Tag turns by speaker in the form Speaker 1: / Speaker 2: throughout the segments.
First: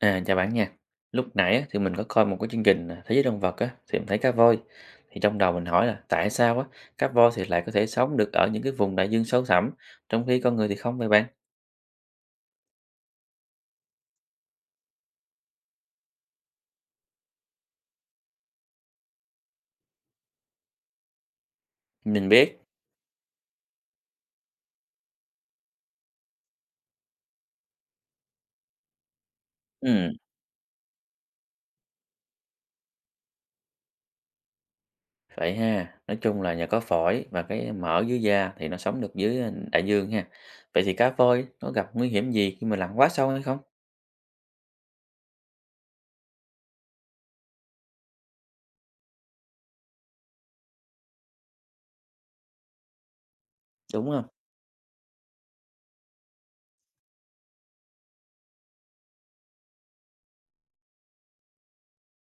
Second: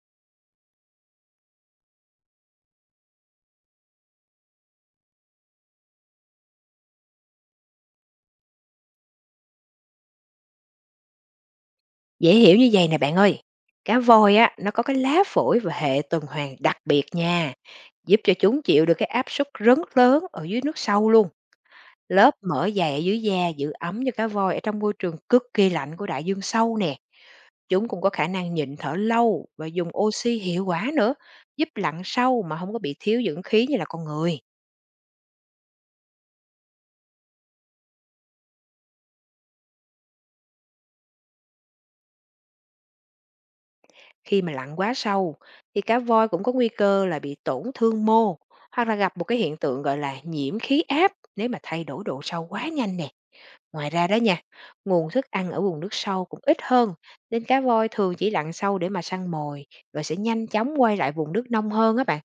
Speaker 1: À, chào bạn nha. Lúc nãy á, thì mình có coi một cái chương trình à, Thế giới động vật á, thì mình thấy cá voi. Thì trong đầu mình hỏi là tại sao á, cá voi thì lại có thể sống được ở những cái vùng đại dương sâu thẳm, trong khi con người thì không vậy bạn?
Speaker 2: Dễ hiểu như vậy nè bạn ơi, cá voi á, nó có cái lá phổi và hệ tuần hoàn đặc biệt nha, giúp cho chúng chịu được cái áp suất rất lớn ở dưới nước sâu luôn.
Speaker 1: Mình
Speaker 2: Lớp
Speaker 1: biết.
Speaker 2: mỡ dày ở dưới da giữ ấm cho cá voi ở trong môi trường cực kỳ lạnh của đại dương sâu nè. Chúng cũng có khả năng nhịn thở lâu và dùng
Speaker 1: Ừ,
Speaker 2: oxy hiệu quả nữa, giúp lặn sâu mà không có bị thiếu dưỡng khí như là con người.
Speaker 1: vậy ha. Nói chung là nhờ có phổi và cái mỡ dưới da thì nó sống được dưới à, đại dương ha. Vậy thì cá voi nó gặp nguy hiểm gì khi mà lặn quá sâu hay không?
Speaker 2: Khi mà lặn quá sâu thì cá voi cũng có nguy cơ là bị tổn thương mô hoặc là gặp một cái hiện tượng gọi là nhiễm khí áp nếu mà thay đổi độ sâu quá nhanh nè. Ngoài ra
Speaker 1: Đúng
Speaker 2: đó
Speaker 1: không?
Speaker 2: nha, nguồn thức ăn ở vùng nước sâu cũng ít hơn nên cá voi thường chỉ lặn sâu để mà săn mồi rồi sẽ nhanh chóng quay lại vùng nước nông hơn á bạn.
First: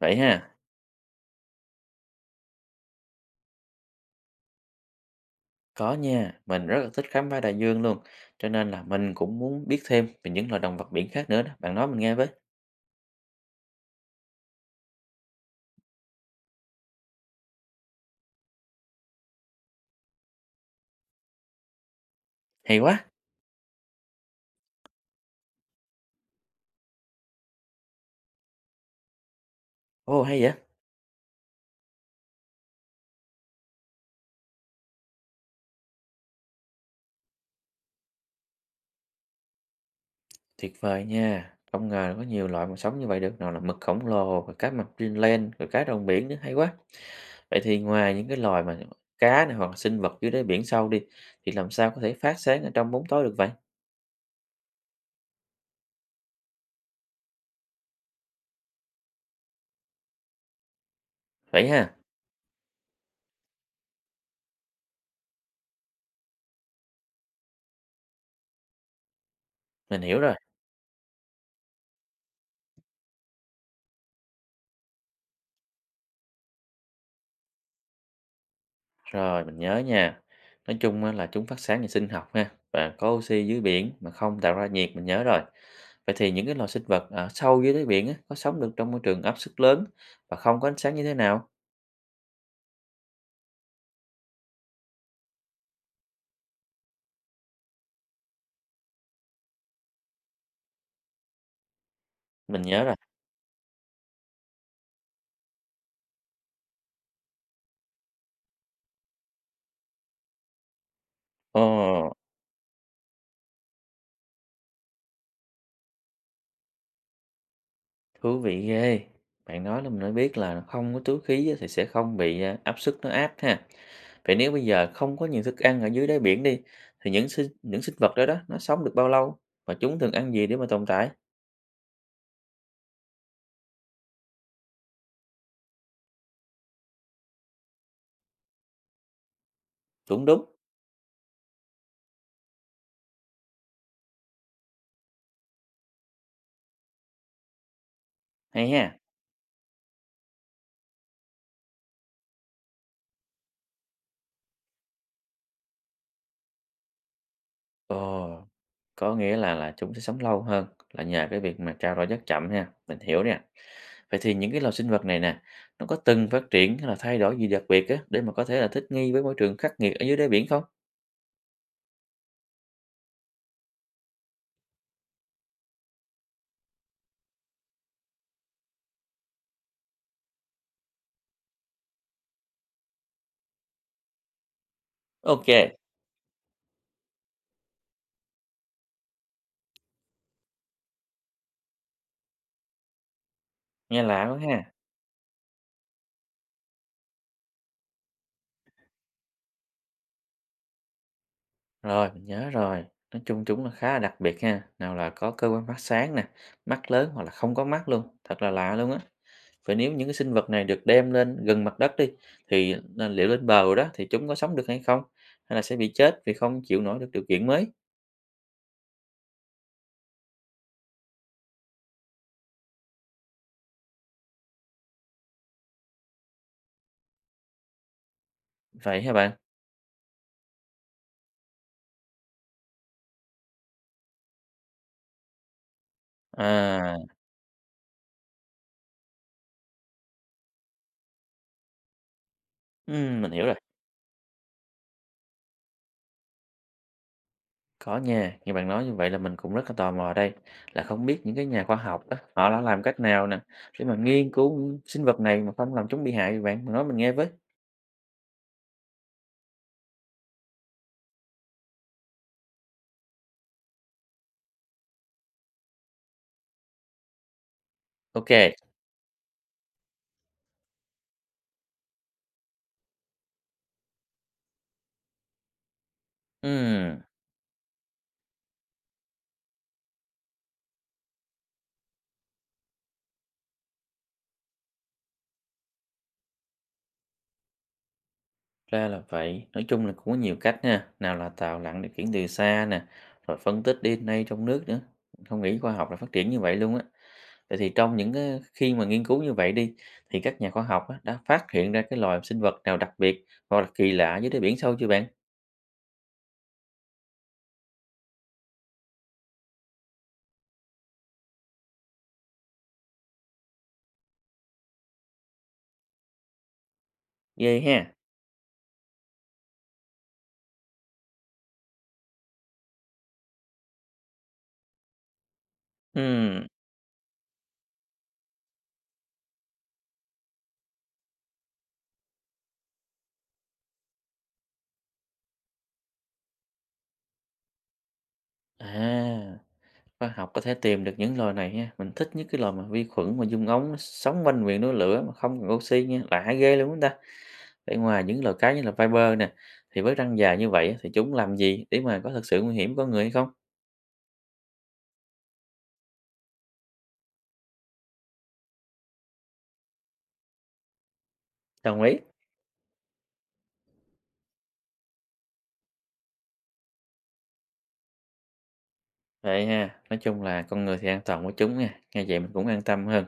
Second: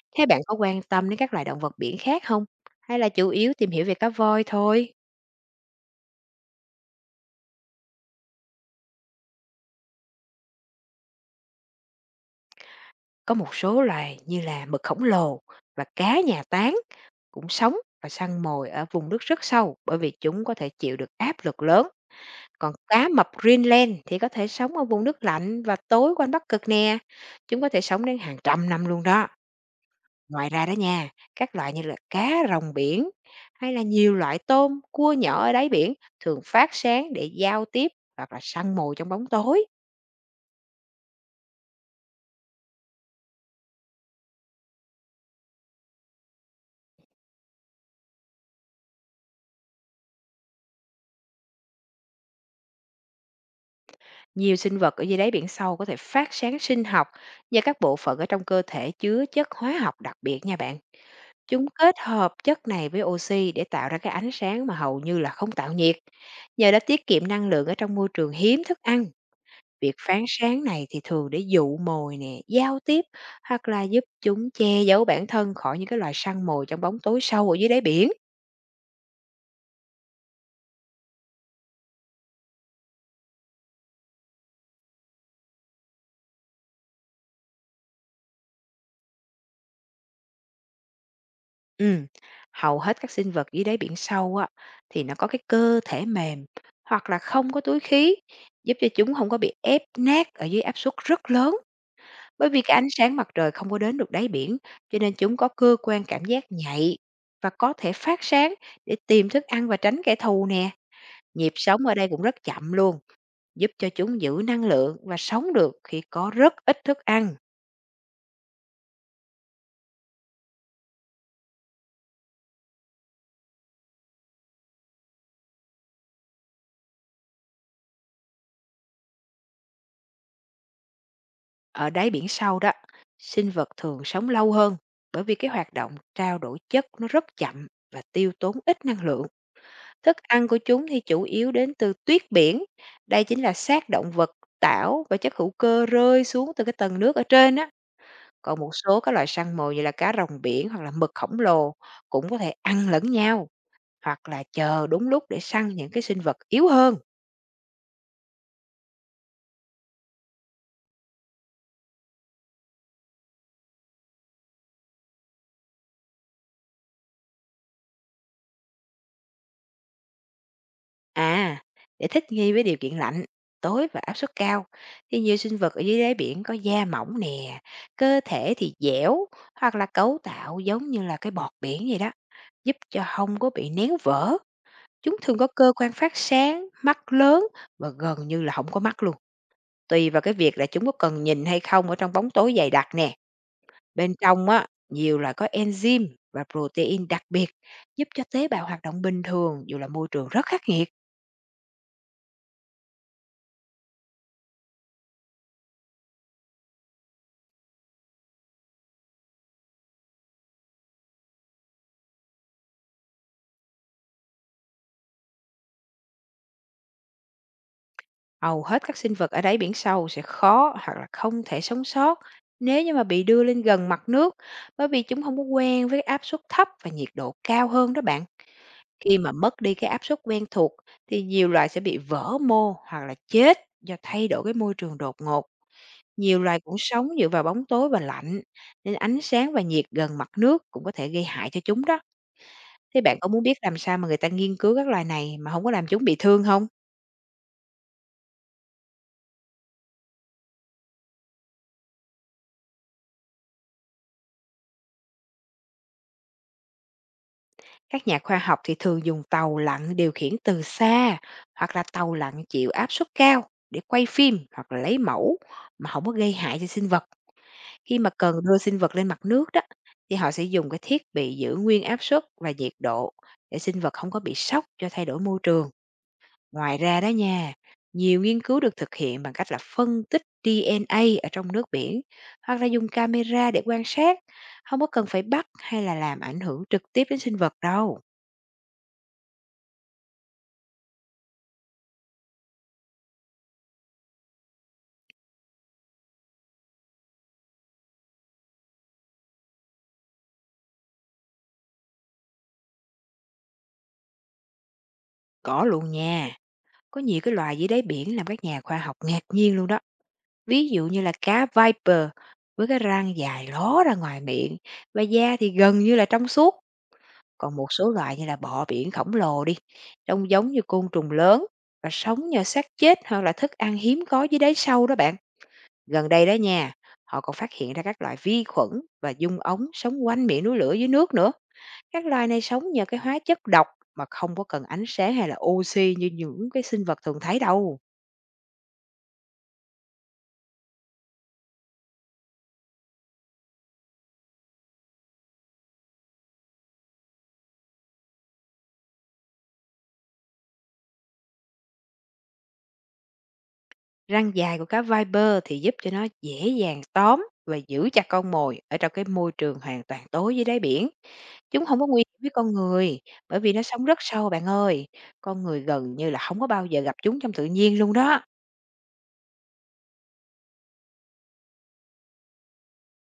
Speaker 1: Vậy
Speaker 2: Thế bạn
Speaker 1: ha.
Speaker 2: có quan tâm đến các loài động vật biển khác không? Hay là chủ yếu tìm hiểu về cá voi thôi?
Speaker 1: Có nha, mình rất là thích khám phá đại dương luôn. Cho nên là mình cũng muốn biết thêm về những loài động vật biển khác nữa đó. Bạn nói mình nghe với.
Speaker 2: Có một số loài như là mực khổng lồ và cá nhà tán cũng sống và săn mồi ở vùng nước rất sâu, bởi vì chúng có thể chịu được áp lực lớn. Còn
Speaker 1: Hay
Speaker 2: cá
Speaker 1: quá!
Speaker 2: mập Greenland thì có thể sống ở vùng nước lạnh và tối quanh Bắc Cực nè. Chúng có thể sống đến hàng trăm năm luôn đó.
Speaker 1: Ồ, hay
Speaker 2: Ngoài
Speaker 1: vậy!
Speaker 2: ra đó nha, các loại như là cá rồng biển hay là nhiều loại tôm, cua nhỏ ở đáy biển thường phát sáng để giao tiếp hoặc là săn mồi trong bóng tối.
Speaker 1: Tuyệt vời nha! Không ngờ là có nhiều loại mà sống như vậy được, nào là mực khổng lồ, rồi cá mập Greenland, rồi cá rồng biển nữa, hay quá! Vậy thì ngoài những cái loài mà cá này hoặc là sinh vật dưới đáy biển sâu đi, thì làm sao có thể phát sáng ở trong bóng tối được vậy?
Speaker 2: Nhiều sinh vật ở dưới đáy biển sâu có thể phát sáng sinh học do các bộ phận ở trong cơ thể chứa chất hóa học đặc biệt nha bạn. Chúng
Speaker 1: Vậy ha,
Speaker 2: kết hợp chất này với oxy để tạo ra cái ánh sáng mà hầu như là không tạo nhiệt. Nhờ đã tiết kiệm năng lượng ở trong môi trường hiếm thức ăn, việc
Speaker 1: mình hiểu
Speaker 2: phán
Speaker 1: rồi.
Speaker 2: sáng này thì thường để dụ mồi nè, giao tiếp hoặc là giúp chúng che giấu bản thân khỏi những cái loài săn mồi trong bóng tối sâu ở dưới đáy biển.
Speaker 1: Rồi, mình nhớ nha. Nói chung á là chúng phát sáng nhờ sinh học ha, và có oxy dưới biển mà không tạo ra nhiệt, mình nhớ rồi. Vậy thì những cái loài sinh vật ở sâu dưới đáy biển á, có sống được trong môi trường áp suất lớn và không có ánh sáng như thế nào?
Speaker 2: Ừ. Hầu hết các sinh vật dưới đáy biển sâu á, thì nó có cái cơ thể mềm hoặc là không có túi khí, giúp cho chúng không có bị ép nát ở dưới áp suất rất lớn. Bởi
Speaker 1: Mình
Speaker 2: vì cái
Speaker 1: nhớ
Speaker 2: ánh
Speaker 1: rồi.
Speaker 2: sáng mặt trời không có đến được đáy biển, cho nên chúng có cơ quan cảm giác nhạy và có thể phát sáng để tìm thức ăn và tránh kẻ thù nè. Nhịp
Speaker 1: Ồ!
Speaker 2: sống ở đây cũng rất chậm luôn, giúp cho chúng giữ năng lượng và sống được khi có rất ít thức ăn
Speaker 1: Thú vị ghê. Bạn nói là mình mới biết là không có túi khí á thì sẽ không bị à, áp suất nó áp ha. Vậy nếu bây giờ không có nhiều thức ăn ở dưới đáy biển đi thì những sinh vật đó đó nó sống được bao lâu và chúng thường ăn gì để mà tồn tại?
Speaker 2: ở đáy biển sâu đó. Sinh vật thường sống lâu hơn bởi vì cái hoạt động trao đổi chất nó rất chậm và tiêu tốn ít năng lượng. Thức
Speaker 1: Đúng đúng.
Speaker 2: ăn của chúng thì chủ yếu đến từ tuyết biển, đây chính là xác động vật, tảo và chất hữu cơ rơi xuống từ cái tầng nước ở trên á. Còn một
Speaker 1: Hay ha.
Speaker 2: số các loài săn mồi như là cá rồng biển hoặc là mực khổng lồ cũng có thể ăn lẫn nhau hoặc là chờ đúng lúc để săn những cái sinh vật yếu hơn.
Speaker 1: Ồ, có nghĩa là chúng sẽ sống lâu hơn là nhờ cái việc mà trao đổi rất chậm ha. Mình hiểu nè. Vậy thì những cái loài sinh vật này nè, nó có từng phát triển hay là thay đổi gì đặc biệt á để mà có thể là thích nghi với môi trường khắc nghiệt ở dưới đáy biển không?
Speaker 2: À, để thích nghi với điều kiện lạnh, tối và áp suất cao thì nhiều sinh vật ở dưới đáy biển có da mỏng nè, cơ thể thì dẻo hoặc là cấu tạo giống như là cái bọt biển vậy đó, giúp cho hông có bị néo vỡ. Chúng thường có
Speaker 1: Ok,
Speaker 2: cơ quan phát sáng, mắt lớn và gần như là không có mắt luôn, tùy vào cái việc là chúng có cần nhìn hay không ở trong bóng tối dày đặc nè.
Speaker 1: nghe
Speaker 2: Bên
Speaker 1: lạ quá
Speaker 2: trong á,
Speaker 1: ha.
Speaker 2: nhiều là có enzyme và protein đặc biệt, giúp cho tế bào hoạt động bình thường dù là môi trường rất khắc nghiệt.
Speaker 1: Rồi, mình nhớ rồi. Nói chung chúng nó khá là đặc biệt ha. Nào là có cơ quan phát sáng nè, mắt lớn hoặc là không có mắt luôn. Thật là lạ luôn á. Vậy nếu những cái sinh vật này được đem lên gần mặt đất đi, thì là liệu lên bờ rồi đó thì chúng có sống được hay không? Hay là sẽ bị chết vì không chịu nổi được điều kiện mới?
Speaker 2: Hầu hết các sinh vật ở đáy biển sâu sẽ khó hoặc là không thể sống sót nếu như mà bị đưa lên gần mặt nước, bởi vì chúng không có quen với áp suất thấp và nhiệt độ cao hơn đó bạn.
Speaker 1: Vậy hả
Speaker 2: Khi mà
Speaker 1: bạn?
Speaker 2: mất đi cái áp suất quen thuộc thì nhiều loài sẽ bị vỡ mô hoặc là chết do thay đổi cái môi trường đột ngột. Nhiều loài cũng
Speaker 1: À,
Speaker 2: sống dựa vào bóng tối và lạnh, nên ánh sáng và nhiệt gần mặt nước cũng có thể gây hại cho chúng đó. Thế bạn có
Speaker 1: mình
Speaker 2: muốn
Speaker 1: hiểu rồi.
Speaker 2: biết làm sao mà người ta nghiên cứu các loài này mà không có làm chúng bị thương không?
Speaker 1: Có nha, như bạn nói như vậy là mình cũng rất là tò mò đây. Là không biết những cái nhà khoa học đó, họ đã làm cách nào nè, để mà nghiên cứu sinh vật này mà không làm chúng bị hại vậy bạn. Mình nói mình nghe với.
Speaker 2: Các nhà khoa học thì thường dùng tàu lặn điều khiển từ xa hoặc là tàu lặn chịu áp suất cao để quay phim hoặc là lấy mẫu mà không có gây hại cho sinh vật. Khi mà
Speaker 1: Ok.
Speaker 2: cần đưa sinh vật lên mặt nước đó, thì họ sẽ dùng cái thiết bị giữ nguyên áp suất và nhiệt độ để sinh vật không có bị sốc do thay đổi môi trường. Ngoài
Speaker 1: Ừm.
Speaker 2: ra đó nha, nhiều nghiên cứu được thực hiện bằng cách là phân tích DNA ở trong nước biển hoặc là dùng camera để quan sát, không có cần phải bắt hay là làm ảnh hưởng trực tiếp đến sinh vật đâu.
Speaker 1: Ra là vậy, nói chung là cũng có nhiều cách nha nào là tàu lặn điều khiển từ xa nè, rồi phân tích DNA trong nước nữa. Không nghĩ khoa học là phát triển như vậy luôn á. Vậy thì trong những cái khi mà nghiên cứu như vậy đi, thì các nhà khoa học á, đã phát hiện ra cái loài sinh vật nào đặc biệt hoặc là kỳ lạ dưới đáy biển sâu chưa bạn?
Speaker 2: Có luôn nha, có nhiều cái loài dưới đáy biển làm các nhà khoa học ngạc nhiên luôn đó. Ví dụ như là cá Viper với cái răng dài ló ra ngoài miệng và da thì gần như là trong suốt,
Speaker 1: Ghê
Speaker 2: còn một số
Speaker 1: ha.
Speaker 2: loại như là bọ biển khổng lồ đi, trông giống như côn trùng lớn và sống nhờ xác chết hoặc là thức ăn hiếm có dưới đáy sâu đó bạn. Gần đây đó
Speaker 1: Ừm,
Speaker 2: nha, họ còn phát hiện ra các loại vi khuẩn và dung ống sống quanh miệng núi lửa dưới nước nữa. Các loài này sống nhờ cái hóa chất độc mà không có cần ánh sáng hay là oxy như những cái sinh vật thường thấy đâu.
Speaker 1: À, khoa học có thể tìm được những loài này ha. Mình thích nhất cái loài mà vi khuẩn mà dung ống nó sống quanh miệng núi lửa mà không cần oxy nha, lạ ghê luôn chúng ta. Vậy ngoài những loài cá như là viper nè, thì với răng dài như vậy á, thì chúng làm gì để mà có thực sự nguy hiểm với con người hay không?
Speaker 2: Răng dài của cá viper thì giúp cho nó dễ dàng tóm và giữ chặt con mồi ở trong cái môi trường hoàn toàn tối dưới đáy biển. Chúng không
Speaker 1: Đồng
Speaker 2: có
Speaker 1: ý.
Speaker 2: nguy hiểm với con người bởi vì nó sống rất sâu bạn ơi. Con người gần như là không có bao giờ gặp chúng trong tự nhiên luôn đó.
Speaker 1: Vậy ha, nói chung là con người thì an toàn với chúng nha, nghe vậy mình cũng an tâm hơn.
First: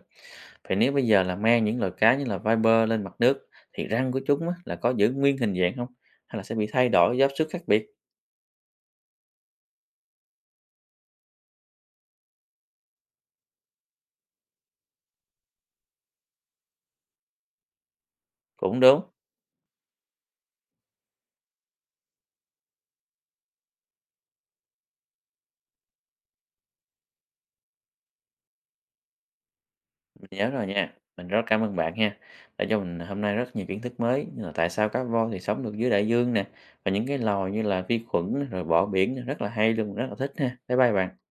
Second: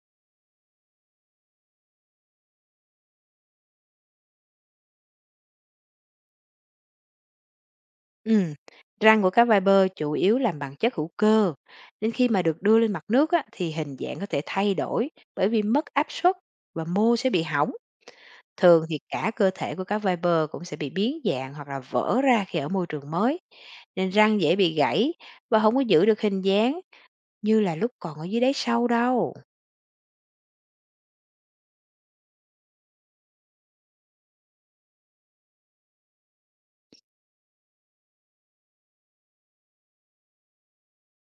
Speaker 1: Vậy nếu bây giờ là mang những loài cá như là viper lên mặt nước thì răng của chúng á, là có giữ nguyên hình dạng không? Hay là sẽ bị thay đổi do tiếp xúc khác biệt?
Speaker 2: Ừ. Răng của cá viper chủ yếu làm bằng chất hữu cơ. Nên khi mà được đưa lên mặt nước á, thì hình dạng có thể thay đổi bởi vì mất áp suất và mô sẽ bị hỏng.
Speaker 1: Cũng
Speaker 2: Thường thì
Speaker 1: đúng.
Speaker 2: cả cơ thể của cá viper cũng sẽ bị biến dạng hoặc là vỡ ra khi ở môi trường mới, nên răng dễ bị gãy và không có giữ được hình dáng như là lúc còn ở dưới đáy sâu đâu.
Speaker 1: Mình nhớ rồi nha. Mình rất cảm ơn bạn ha, đã cho mình hôm nay rất nhiều kiến thức mới như là tại sao cá voi thì sống được dưới đại dương nè, và những cái loài như là vi khuẩn rồi bọ biển rất là hay luôn, rất là thích ha. Bye bye bạn.